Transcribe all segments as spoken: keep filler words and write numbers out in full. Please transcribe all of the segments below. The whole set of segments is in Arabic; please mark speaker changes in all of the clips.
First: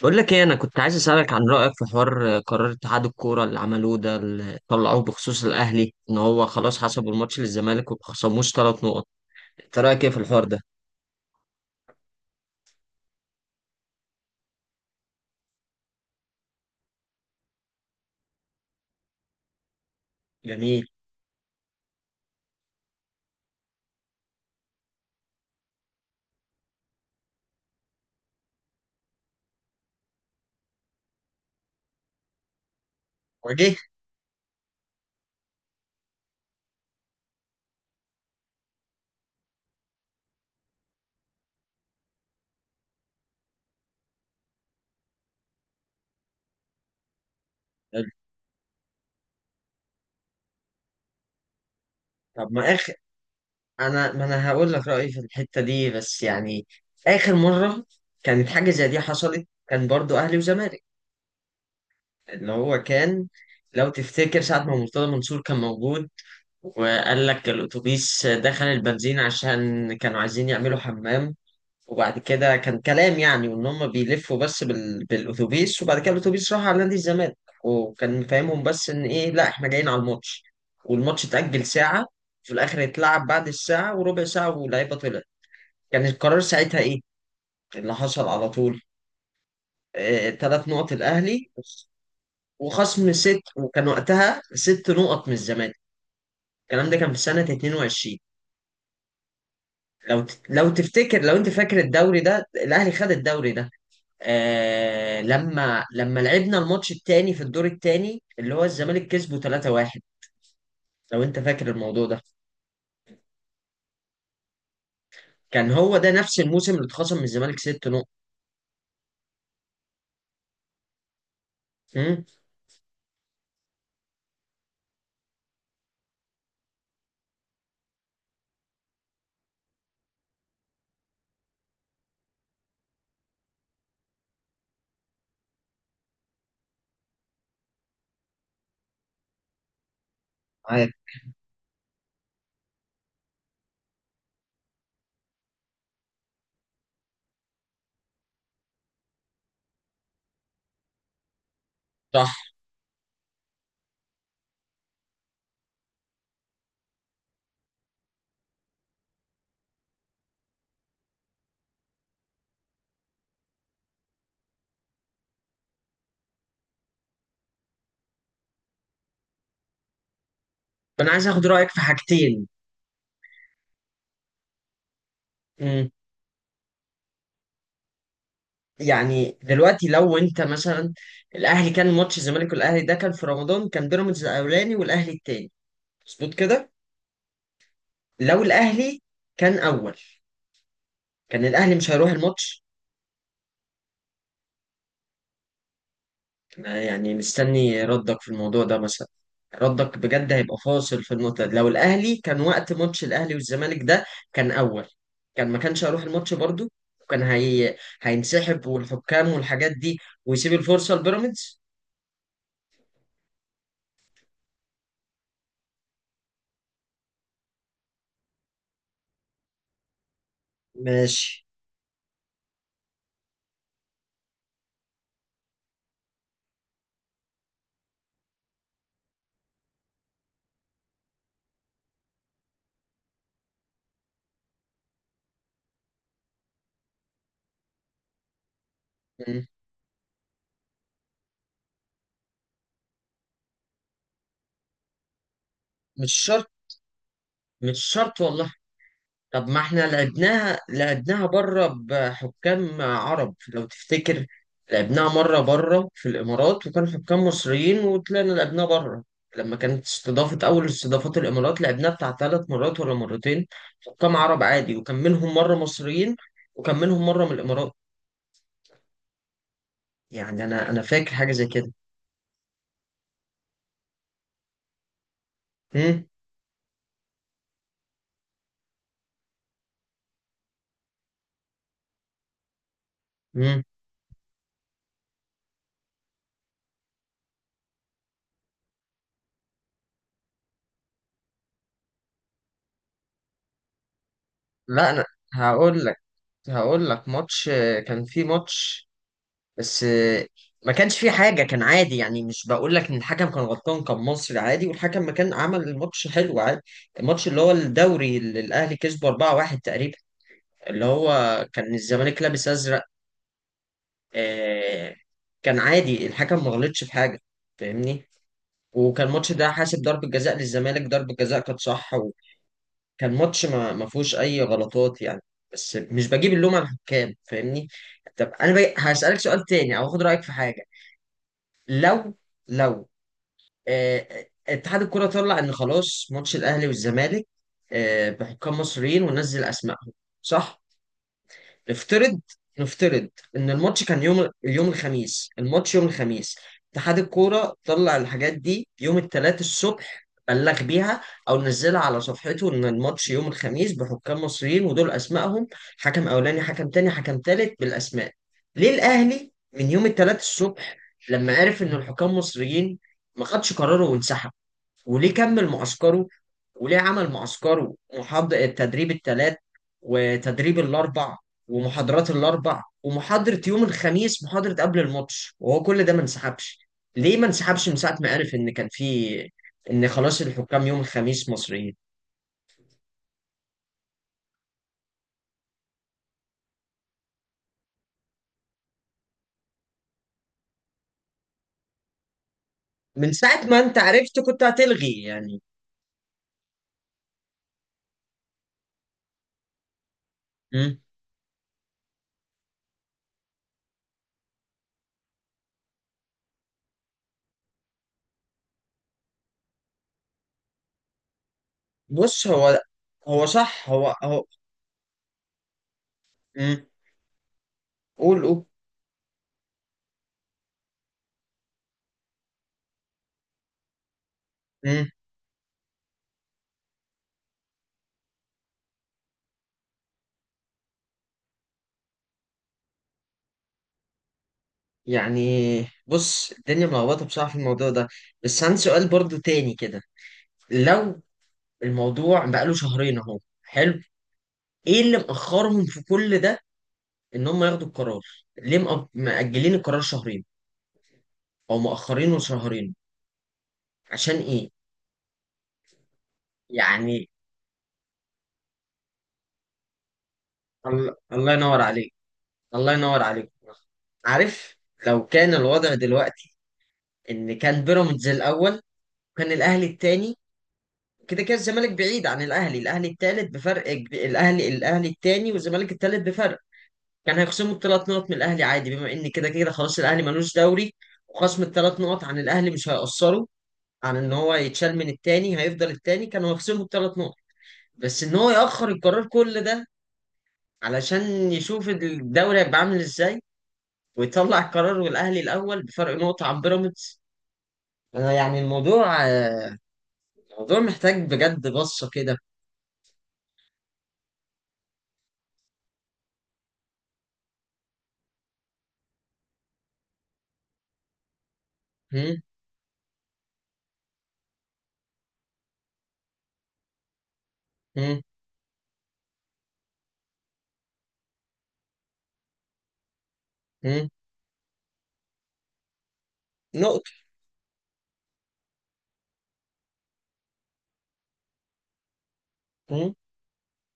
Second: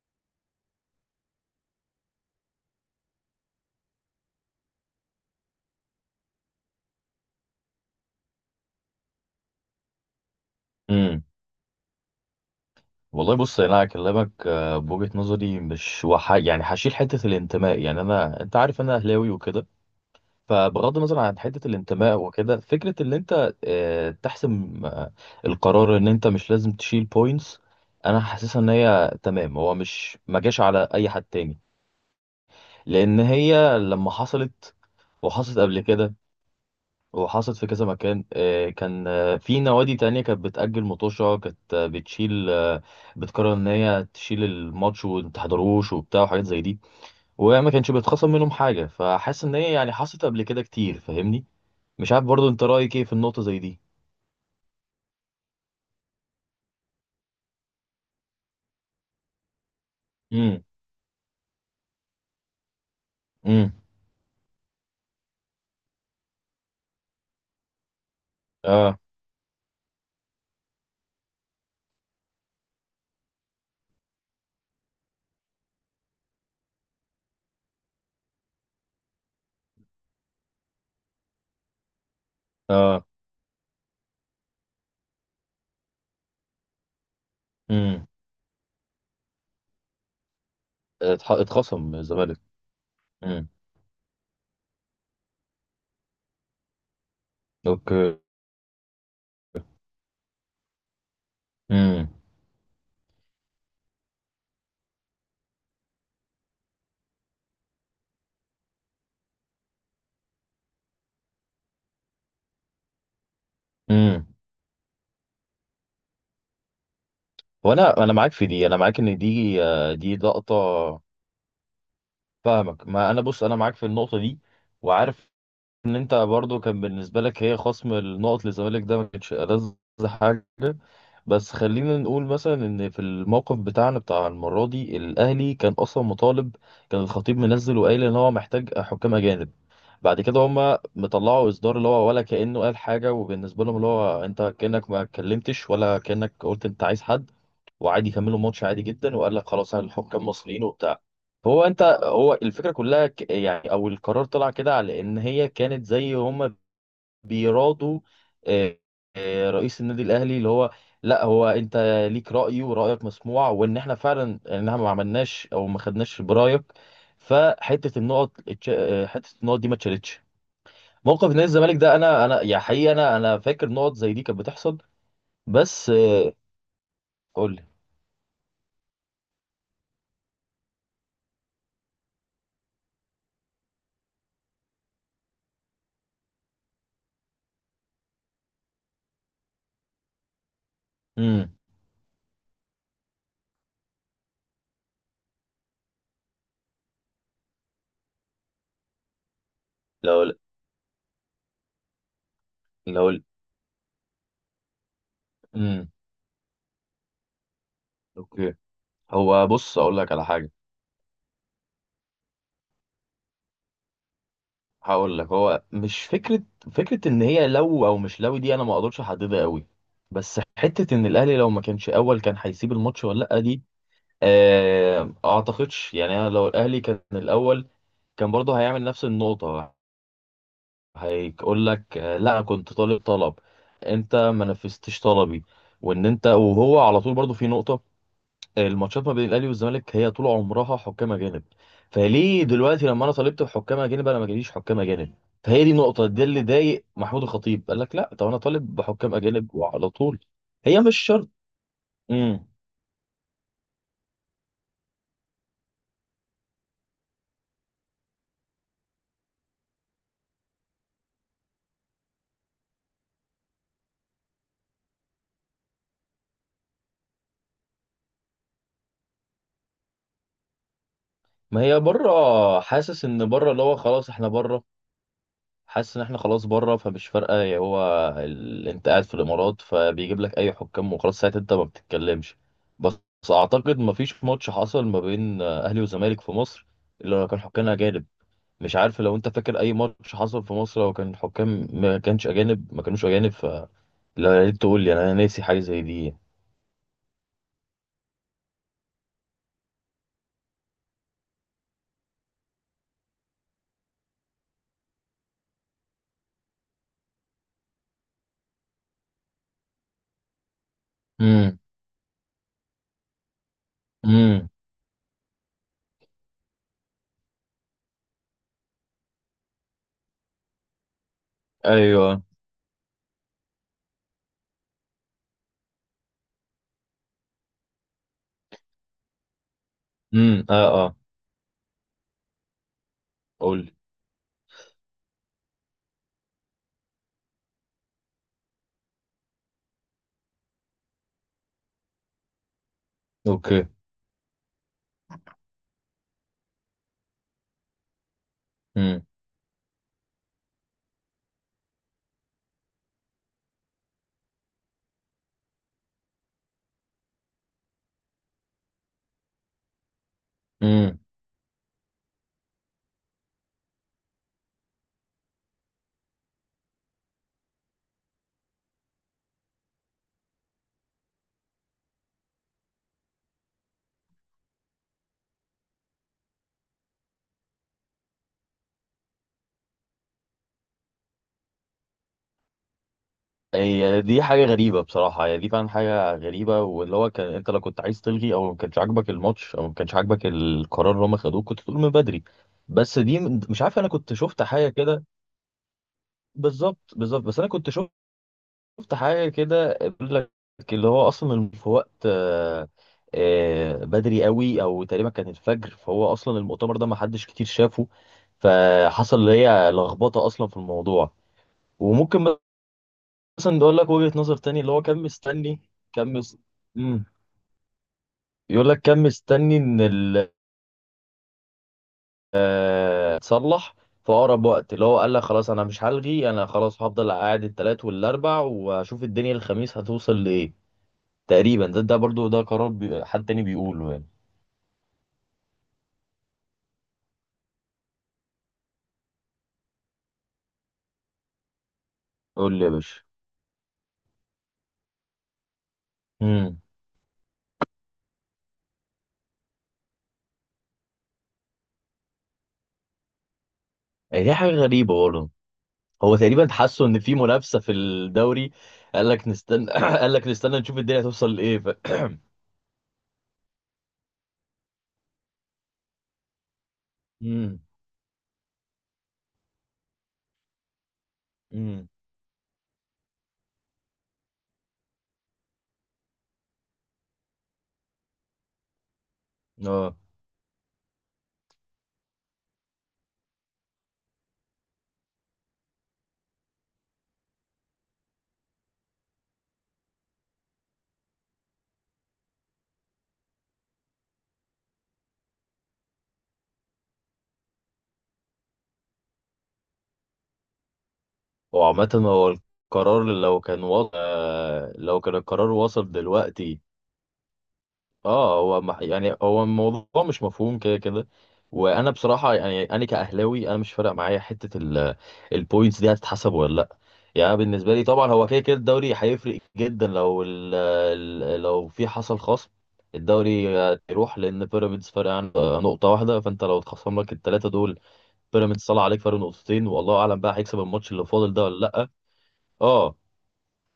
Speaker 1: بقول لك ايه، انا كنت عايز اسالك عن رايك في حوار قرار اتحاد الكوره اللي عملوه ده اللي طلعوه بخصوص الاهلي، ان هو خلاص حسبوا الماتش للزمالك وما خصموش ثلاث نقط. انت رايك ايه في الحوار ده؟
Speaker 2: امم والله بص يعني انا هكلمك آه، بوجهة نظري مش وح... يعني هشيل حتة الانتماء، يعني انا انت عارف انا اهلاوي وكده.
Speaker 1: جميل.
Speaker 2: فبغض النظر عن حتة الانتماء وكده، فكرة ان انت آه، تحسم آه، القرار ان انت مش لازم تشيل بوينتس. انا حاسسها ان هي تمام، هو مش ما جاش على اي حد تاني، لان
Speaker 1: وجه.
Speaker 2: هي لما حصلت وحصلت قبل كده وحصلت في كذا مكان آه، كان آه، في نوادي تانية كانت بتأجل مطوشة، كانت آه، بتشيل آه، بتقرر إن هي تشيل الماتش ومتحضروش وبتاع وحاجات زي دي، وما كانش
Speaker 1: حلو.
Speaker 2: بيتخصم منهم حاجة. فحاسس إن هي يعني حصلت قبل كده كتير، فاهمني؟ مش عارف
Speaker 1: طب
Speaker 2: برضو أنت
Speaker 1: ما اخر...
Speaker 2: رأيك إيه في النقطة زي دي؟
Speaker 1: انا ما انا هقول لك رايي في الحته دي، بس يعني اخر مره كانت حاجه زي دي حصلت كان برضو اهلي
Speaker 2: امم.
Speaker 1: وزمالك، اللي هو كان،
Speaker 2: امم.
Speaker 1: لو تفتكر ساعة ما مرتضى منصور كان موجود، وقال لك الأتوبيس دخل
Speaker 2: اه.
Speaker 1: البنزين عشان كانوا عايزين يعملوا حمام، وبعد كده كان كلام يعني، وان هم بيلفوا بس بال... بالاتوبيس، وبعد كده الاتوبيس راح على نادي الزمالك، وكان فاهمهم بس ان ايه، لا احنا جايين على الماتش، والماتش اتأجل ساعة، في الاخر
Speaker 2: اه.
Speaker 1: اتلعب بعد الساعة وربع ساعة واللعيبة طلعت. كان القرار ساعتها ايه؟ إيه اللي
Speaker 2: امم.
Speaker 1: حصل على طول؟ اه... تلات نقط
Speaker 2: اتح-
Speaker 1: الاهلي،
Speaker 2: اتخصم من الزمالك.
Speaker 1: وخصم ست،
Speaker 2: امم.
Speaker 1: وكان وقتها ست نقط من الزمالك. الكلام ده كان في سنة
Speaker 2: اوكي.
Speaker 1: اثنين وعشرين. لو ت... لو تفتكر، لو انت فاكر
Speaker 2: امم.
Speaker 1: الدوري ده الاهلي خد الدوري ده، آه لما لما لعبنا الماتش التاني في الدور التاني، اللي هو الزمالك كسبه ثلاثة واحد، لو انت فاكر الموضوع ده،
Speaker 2: امم.
Speaker 1: كان هو ده نفس الموسم اللي اتخصم من الزمالك ست
Speaker 2: وانا
Speaker 1: نقط.
Speaker 2: انا معاك في دي، انا معاك ان دي آه، دي لقطه.
Speaker 1: امم.
Speaker 2: فاهمك، ما انا بص انا معاك في النقطه دي. وعارف ان انت برضو كان بالنسبه لك هي خصم النقط للزمالك ده ما كانش ألذ حاجه. بس خلينا نقول مثلا ان في الموقف بتاعنا بتاع المره دي، الاهلي كان اصلا مطالب، كان الخطيب منزل وقايل ان هو محتاج حكام اجانب. بعد كده هما
Speaker 1: عادي.
Speaker 2: مطلعوا اصدار اللي هو ولا كانه قال حاجه، وبالنسبه لهم اللي هو انت كانك ما اتكلمتش ولا كانك قلت انت عايز حد. وعادي كملوا ماتش عادي جدا وقال لك خلاص اهل الحكام مصريين وبتاع. فهو انت
Speaker 1: صح.
Speaker 2: هو الفكره كلها ك- يعني او القرار طلع كده على ان هي كانت زي هم بيرادوا. آه، آه، رئيس النادي الاهلي اللي هو، لا هو انت ليك راي ورايك مسموع، وان احنا فعلا ان احنا ما عملناش او ما خدناش برايك. فحته النقط اتش- آه، حته النقط دي ما اتشالتش.
Speaker 1: انا عايز
Speaker 2: موقف نادي
Speaker 1: اخد رايك
Speaker 2: الزمالك
Speaker 1: في
Speaker 2: ده، انا انا
Speaker 1: حاجتين.
Speaker 2: يا حقيقه انا انا فاكر نقط زي دي كانت بتحصل
Speaker 1: امم.
Speaker 2: بس آه، قول لي.
Speaker 1: يعني دلوقتي لو انت مثلا، الاهلي كان ماتش الزمالك والاهلي ده كان في رمضان، كان بيراميدز الاولاني والاهلي التاني، مظبوط كده؟ لو الاهلي كان اول، كان
Speaker 2: امم.
Speaker 1: الاهلي مش هيروح الماتش يعني؟ مستني ردك في الموضوع ده مثلا، ردك بجد
Speaker 2: لو
Speaker 1: هيبقى فاصل في النقطة دي. لو الأهلي كان وقت ماتش
Speaker 2: لو
Speaker 1: الأهلي والزمالك ده كان أول، كان ما كانش
Speaker 2: امم.
Speaker 1: هيروح الماتش برضو، وكان هي...
Speaker 2: اوكي.
Speaker 1: هينسحب والحكام
Speaker 2: هو
Speaker 1: والحاجات
Speaker 2: بص اقول
Speaker 1: دي،
Speaker 2: لك على حاجه.
Speaker 1: ويسيب الفرصة لبيراميدز.
Speaker 2: هقول لك هو مش فكره فكره ان هي لو، او مش لو، دي انا ما اقدرش احددها قوي. بس حته ان الاهلي
Speaker 1: ماشي.
Speaker 2: لو ما كانش اول كان هيسيب الماتش ولا لا، دي آه اعتقدش. يعني انا لو الاهلي كان الاول كان برضه هيعمل نفس النقطه، هيقول لك آه، لا كنت طالب طلب، انت ما نفذتش طلبي. وان انت وهو على طول برضه في نقطه، الماتشات ما بين
Speaker 1: م-
Speaker 2: الاهلي والزمالك هي طول عمرها حكام اجانب. فليه دلوقتي لما انا طالبت بحكام اجانب انا ما جاليش حكام اجانب؟ فهي دي النقطه
Speaker 1: مش
Speaker 2: دي اللي
Speaker 1: شرط،
Speaker 2: ضايق محمود الخطيب، قال
Speaker 1: مش
Speaker 2: لك لا،
Speaker 1: شرط
Speaker 2: طب انا
Speaker 1: والله.
Speaker 2: طالب بحكام
Speaker 1: طب
Speaker 2: اجانب
Speaker 1: ما احنا
Speaker 2: وعلى طول.
Speaker 1: لعبناها
Speaker 2: هي مش
Speaker 1: لعبناها
Speaker 2: شرط.
Speaker 1: بره
Speaker 2: امم.
Speaker 1: بحكام عرب لو تفتكر، لعبناها مرة بره في الإمارات وكانوا حكام مصريين، وطلعنا لعبناها بره لما كانت استضافة، أول استضافات الإمارات، لعبناها بتاع ثلاث مرات ولا مرتين، حكام عرب عادي، وكان منهم مرة مصريين، وكان منهم مرة من الإمارات، يعني أنا أنا فاكر حاجة زي
Speaker 2: ما
Speaker 1: كده.
Speaker 2: هي بره، حاسس ان بره اللي هو خلاص احنا بره. حاسس ان
Speaker 1: مم؟
Speaker 2: احنا خلاص بره، فمش فارقه يا هو. ال... انت قاعد في الامارات فبيجيب لك اي حكام وخلاص، ساعتها انت ما بتتكلمش. بس
Speaker 1: مم؟
Speaker 2: اعتقد ما فيش ماتش حصل ما بين اهلي وزمالك في مصر اللي هو كان حكام اجانب. مش عارف لو انت فاكر اي ماتش حصل في مصر لو كان الحكام ما كانش اجانب، ما كانوش اجانب ف لا، يا ريت تقول
Speaker 1: لا
Speaker 2: لي
Speaker 1: أنا...
Speaker 2: انا ناسي حاجه زي
Speaker 1: هقول لك
Speaker 2: دي.
Speaker 1: هقول لك ماتش، كان في ماتش، بس آه، ما كانش في حاجة، كان عادي يعني، مش بقول لك ان الحكم كان غلطان، كان مصري عادي، والحكم ما كان عمل الماتش حلو، عادي. الماتش اللي هو الدوري اللي الاهلي كسبه اربعه واحد تقريبا، اللي هو
Speaker 2: امم.
Speaker 1: كان الزمالك لابس ازرق،
Speaker 2: امم.
Speaker 1: آه، كان عادي، الحكم ما غلطش في حاجة، فاهمني؟ وكان الماتش ده حاسب ضربة جزاء للزمالك، ضربة جزاء كانت صح،
Speaker 2: ايوه.
Speaker 1: وكان ماتش ما ما فيهوش اي غلطات يعني، بس مش بجيب اللوم على الحكام، فاهمني؟ طب انا بقى هسألك سؤال تاني، او هاخد رأيك في
Speaker 2: امم. اه.
Speaker 1: حاجة.
Speaker 2: اه.
Speaker 1: لو لو
Speaker 2: قول لي.
Speaker 1: آه، اتحاد الكرة طلع ان خلاص ماتش الاهلي والزمالك آه، بحكام مصريين، ونزل اسمائهم، صح؟ نفترض، نفترض ان
Speaker 2: اوكي.
Speaker 1: الماتش كان يوم، اليوم الخميس، الماتش يوم الخميس، اتحاد الكورة طلع الحاجات دي يوم
Speaker 2: امم.
Speaker 1: الثلاث الصبح، بلغ بيها او نزلها على صفحته ان الماتش يوم الخميس بحكام مصريين ودول اسمائهم، حكم اولاني حكم تاني حكم تالت بالاسماء. ليه الاهلي من يوم الثلاث الصبح
Speaker 2: امم.
Speaker 1: لما عرف ان الحكام مصريين، ما خدش قراره وانسحب؟ وليه كمل معسكره؟ وليه عمل معسكره، محاضر التدريب الثلاث وتدريب الاربع، ومحاضرات الاربع، ومحاضرة يوم الخميس، محاضرة قبل الماتش، وهو كل ده ما انسحبش؟ ليه ما انسحبش من ساعة ما عرف ان كان في، ان خلاص الحكام يوم الخميس مصريين؟
Speaker 2: هي دي حاجه غريبه بصراحه، هي دي فعلا حاجه غريبه، واللي هو كان انت لو كنت عايز تلغي او ما كانش عاجبك الماتش او ما كانش عاجبك القرار اللي هم خدوه، كنت تقول من بدري. بس
Speaker 1: من
Speaker 2: دي م-
Speaker 1: ساعة ما
Speaker 2: مش
Speaker 1: انت
Speaker 2: عارف، انا كنت
Speaker 1: عرفت كنت
Speaker 2: شفت حاجه
Speaker 1: هتلغي
Speaker 2: كده.
Speaker 1: يعني.
Speaker 2: بالظبط بالظبط، بس انا كنت شفت شفت حاجة كده بيقول لك،
Speaker 1: مم.
Speaker 2: اللي هو أصلا في وقت آه، آه، بدري قوي أو تقريبا كان الفجر، فهو أصلا المؤتمر ده ما حدش كتير شافه. فحصل اللي هي لخبطة أصلا في الموضوع.
Speaker 1: بص
Speaker 2: وممكن
Speaker 1: هو، هو
Speaker 2: مثلا
Speaker 1: صح
Speaker 2: يقول لك
Speaker 1: هو
Speaker 2: وجهة
Speaker 1: هو
Speaker 2: نظر تاني اللي هو كان مستني، كان مس...
Speaker 1: مم.
Speaker 2: مم.
Speaker 1: قول، قول.
Speaker 2: يقول لك كان مستني إن ال آه، تصلح في أقرب وقت، اللي
Speaker 1: مم.
Speaker 2: هو قال لك خلاص أنا مش هلغي، أنا خلاص هفضل قاعد التلات والأربع وأشوف الدنيا الخميس هتوصل لإيه. تقريبا ده ده برضو ده قرار بي... حد تاني بيقوله يعني.
Speaker 1: يعني بص الدنيا ملخبطة بصراحة في الموضوع ده، بس عندي سؤال برضو تاني كده. لو الموضوع بقاله
Speaker 2: قول لي يا
Speaker 1: شهرين
Speaker 2: باشا.
Speaker 1: اهو، حلو. ايه اللي مأخرهم في كل ده،
Speaker 2: امم.
Speaker 1: ان هم ياخدوا القرار؟ ليه مأ- مأجلين القرار شهرين، او مأخرينه شهرين عشان
Speaker 2: دي
Speaker 1: ايه؟
Speaker 2: حاجة غريبة برضه. هو تقريبا حسوا ان
Speaker 1: يعني
Speaker 2: في منافسة في الدوري، قال لك نستنى قال لك نستنى نشوف
Speaker 1: الله،
Speaker 2: الدنيا
Speaker 1: الله
Speaker 2: هتوصل لايه
Speaker 1: ينور
Speaker 2: ف...
Speaker 1: عليك، الله ينور عليك. عارف، لو كان الوضع دلوقتي ان
Speaker 2: امم.
Speaker 1: كان بيراميدز الاول، وكان الاهلي التاني، كده كده الزمالك
Speaker 2: امم.
Speaker 1: بعيد عن الاهلي، الاهلي التالت بفرق كب- الاهلي الاهلي التاني والزمالك التالت بفرق، كان هيخصموا الثلاث نقط من الاهلي عادي، بما ان كده كده خلاص
Speaker 2: اه.
Speaker 1: الاهلي ملوش دوري، وخصم الثلاث نقط عن الاهلي مش هيأثره، عن ان هو يتشال من التاني، هيفضل التاني، كانوا هيخصموا الثلاث نقط. بس ان هو يأخر القرار كل ده علشان يشوف الدوري هيبقى عامل ازاي، ويطلع القرار والاهلي الاول بفرق نقطة عن بيراميدز، انا يعني الموضوع الموضوع محتاج بجد
Speaker 2: هو
Speaker 1: بصة
Speaker 2: عامة
Speaker 1: كده.
Speaker 2: هو القرار لو كان وصل، لو كان القرار وصل دلوقتي، اه هو مح- يعني هو الموضوع مش مفهوم كده كده. وانا
Speaker 1: هم؟
Speaker 2: بصراحه يعني انا كاهلاوي انا مش فارق معايا حته ال- البوينتس دي هتتحسب ولا لا. يعني أنا بالنسبه لي
Speaker 1: هم؟
Speaker 2: طبعا هو كده كده الدوري هيفرق جدا لو ال ال- لو في حصل خصم. الدوري
Speaker 1: هم؟
Speaker 2: هيروح لان بيراميدز فارق عن نقطه واحده، فانت لو
Speaker 1: نقطة.
Speaker 2: اتخصم لك الثلاثه دول، بيراميدز طلع عليك فرق نقطتين. والله اعلم بقى هيكسب الماتش اللي فاضل ده ولا لا.
Speaker 1: هم؟
Speaker 2: اه.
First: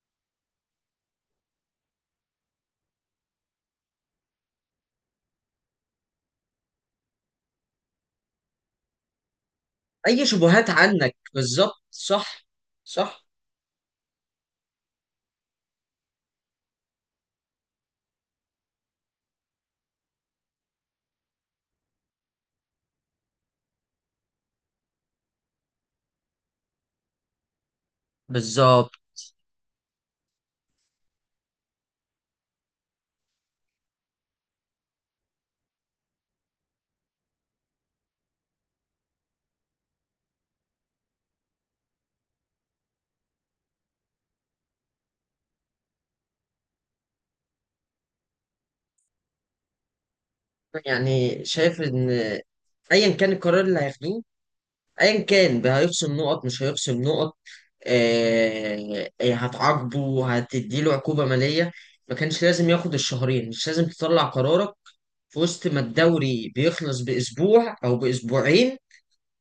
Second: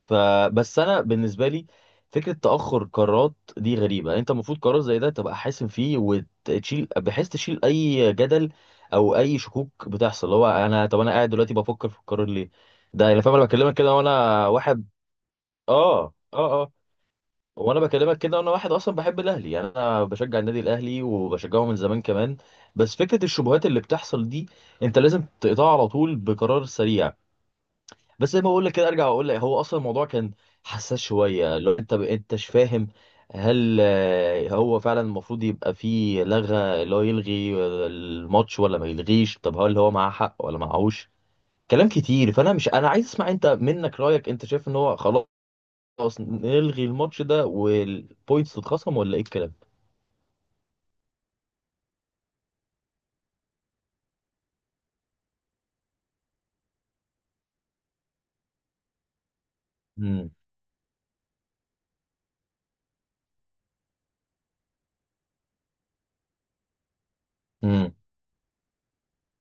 Speaker 2: فبس انا بالنسبه لي، فكره تاخر قرارات دي غريبه. يعني انت المفروض قرار زي ده تبقى حاسم فيه وتشيل، بحيث تشيل اي جدل او اي شكوك
Speaker 1: اي
Speaker 2: بتحصل، اللي هو
Speaker 1: شبهات
Speaker 2: انا طب انا
Speaker 1: عنك
Speaker 2: قاعد دلوقتي
Speaker 1: بالظبط،
Speaker 2: بفكر في القرار
Speaker 1: صح،
Speaker 2: ليه. ده انا
Speaker 1: صح،
Speaker 2: فاهم، انا بكلمك كده وانا واحد، اه. اه. اه. وانا بكلمك كده وانا واحد اصلا بحب الاهلي، يعني انا بشجع النادي الاهلي وبشجعه من زمان كمان. بس فكره الشبهات اللي بتحصل دي، انت لازم تقطعها على طول بقرار سريع. بس زي ما بقول لك كده
Speaker 1: بالظبط.
Speaker 2: ارجع واقول لك هو اصلا الموضوع كان حساس شويه، لو انت ب... انتش فاهم؟ هل آه، هو فعلا المفروض يبقى فيه لغة اللي هو يلغي الماتش ولا ما يلغيش؟ طب هل هو معاه حق ولا معهوش؟ كلام كتير، فانا مش انا عايز اسمع انت منك رأيك. انت شايف ان هو خلاص نلغي الماتش ده والبوينتس تتخصم ولا ايه الكلام؟
Speaker 1: يعني شايف ان ايا كان القرار اللي هياخدوه، ايا كان بقى، هيخصم نقط مش هيخصم نقط، آه آه، هتعاقبه،
Speaker 2: امم.
Speaker 1: هتديله عقوبة مالية، ما كانش لازم ياخد الشهرين، مش لازم تطلع قرارك في وسط ما الدوري بيخلص باسبوع او باسبوعين،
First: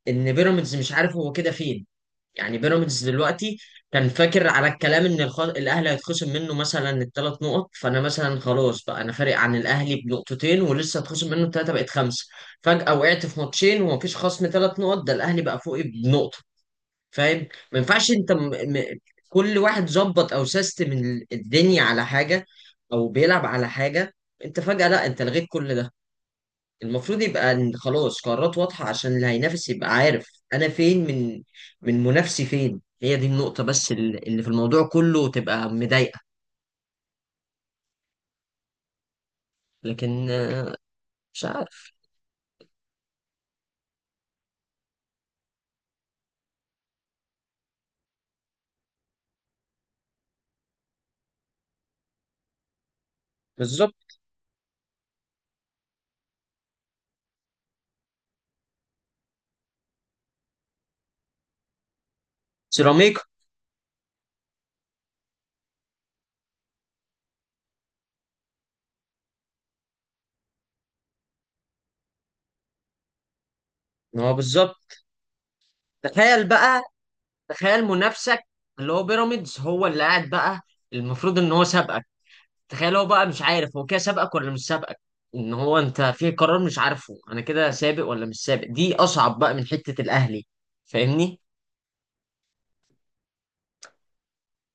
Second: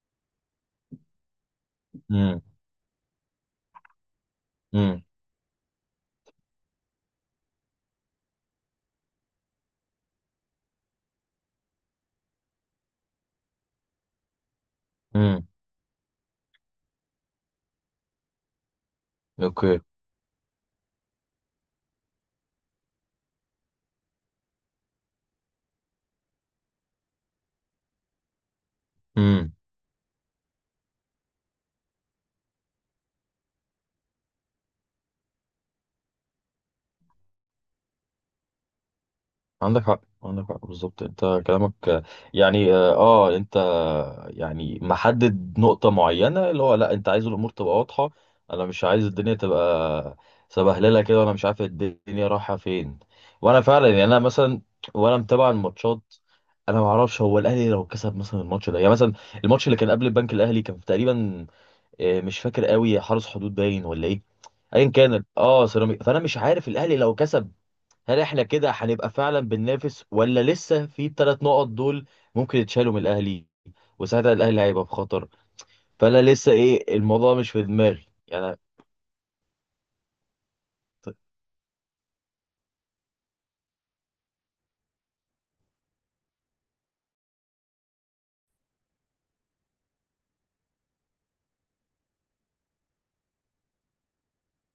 Speaker 1: ان بيراميدز مش عارف هو كده فين
Speaker 2: امم.
Speaker 1: يعني. بيراميدز دلوقتي كان فاكر على
Speaker 2: امم.
Speaker 1: الكلام ان الخ... الاهلي هيتخصم منه مثلا الثلاث نقط، فانا مثلا خلاص بقى انا فارق عن الاهلي بنقطتين، ولسه هتخصم منه الثلاثه بقت خمسه، فجاه وقعت في ماتشين ومفيش خصم ثلاث نقط، ده الاهلي
Speaker 2: امم.
Speaker 1: بقى فوقي بنقطه. فاهم؟ ما ينفعش انت م... م... كل
Speaker 2: اوكي.
Speaker 1: واحد ظبط او سيستم ال- الدنيا على حاجه، او بيلعب على حاجه، انت فجاه لا، انت لغيت كل ده. المفروض يبقى إن خلاص قرارات واضحة، عشان اللي هينافس يبقى عارف أنا فين من، من منافسي فين. هي دي النقطة، بس ال- اللي في الموضوع كله تبقى مضايقة.
Speaker 2: عندك حق
Speaker 1: لكن
Speaker 2: عندك حق،
Speaker 1: آه،
Speaker 2: بالظبط انت
Speaker 1: مش عارف
Speaker 2: كلامك. يعني اه آه، انت يعني محدد نقطة معينة اللي هو لا انت عايز الامور تبقى واضحة. انا مش عايز الدنيا تبقى سبهللة كده وانا مش عارف الدنيا رايحة فين. وانا فعلا يعني
Speaker 1: بالظبط.
Speaker 2: انا مثلا، وانا متابع الماتشات، انا ما اعرفش هو الاهلي لو كسب مثلا الماتش ده، يعني مثلا الماتش اللي كان قبل البنك الاهلي كان تقريبا آه، مش فاكر قوي
Speaker 1: سيراميكا.
Speaker 2: حرس حدود باين ولا ايه. ايا كان اه سيراميكا، فانا مش عارف الاهلي لو كسب هل احنا كده هنبقى فعلا بننافس، ولا لسه في الثلاث نقط دول ممكن يتشالوا من الاهلي،
Speaker 1: ما
Speaker 2: وساعتها
Speaker 1: هو
Speaker 2: الاهلي هيبقى في
Speaker 1: بالظبط،
Speaker 2: خطر. فانا
Speaker 1: تخيل
Speaker 2: لسه
Speaker 1: بقى،
Speaker 2: ايه، الموضوع مش في
Speaker 1: تخيل
Speaker 2: دماغي
Speaker 1: منافسك
Speaker 2: يعني.
Speaker 1: اللي هو بيراميدز هو اللي قاعد بقى، المفروض إن هو سابقك، تخيل هو بقى مش عارف هو كده سابقك ولا مش سابقك، إن هو أنت في قرار مش عارفه، أنا كده سابق ولا مش سابق؟ دي أصعب بقى من حتة الأهلي. فاهمني؟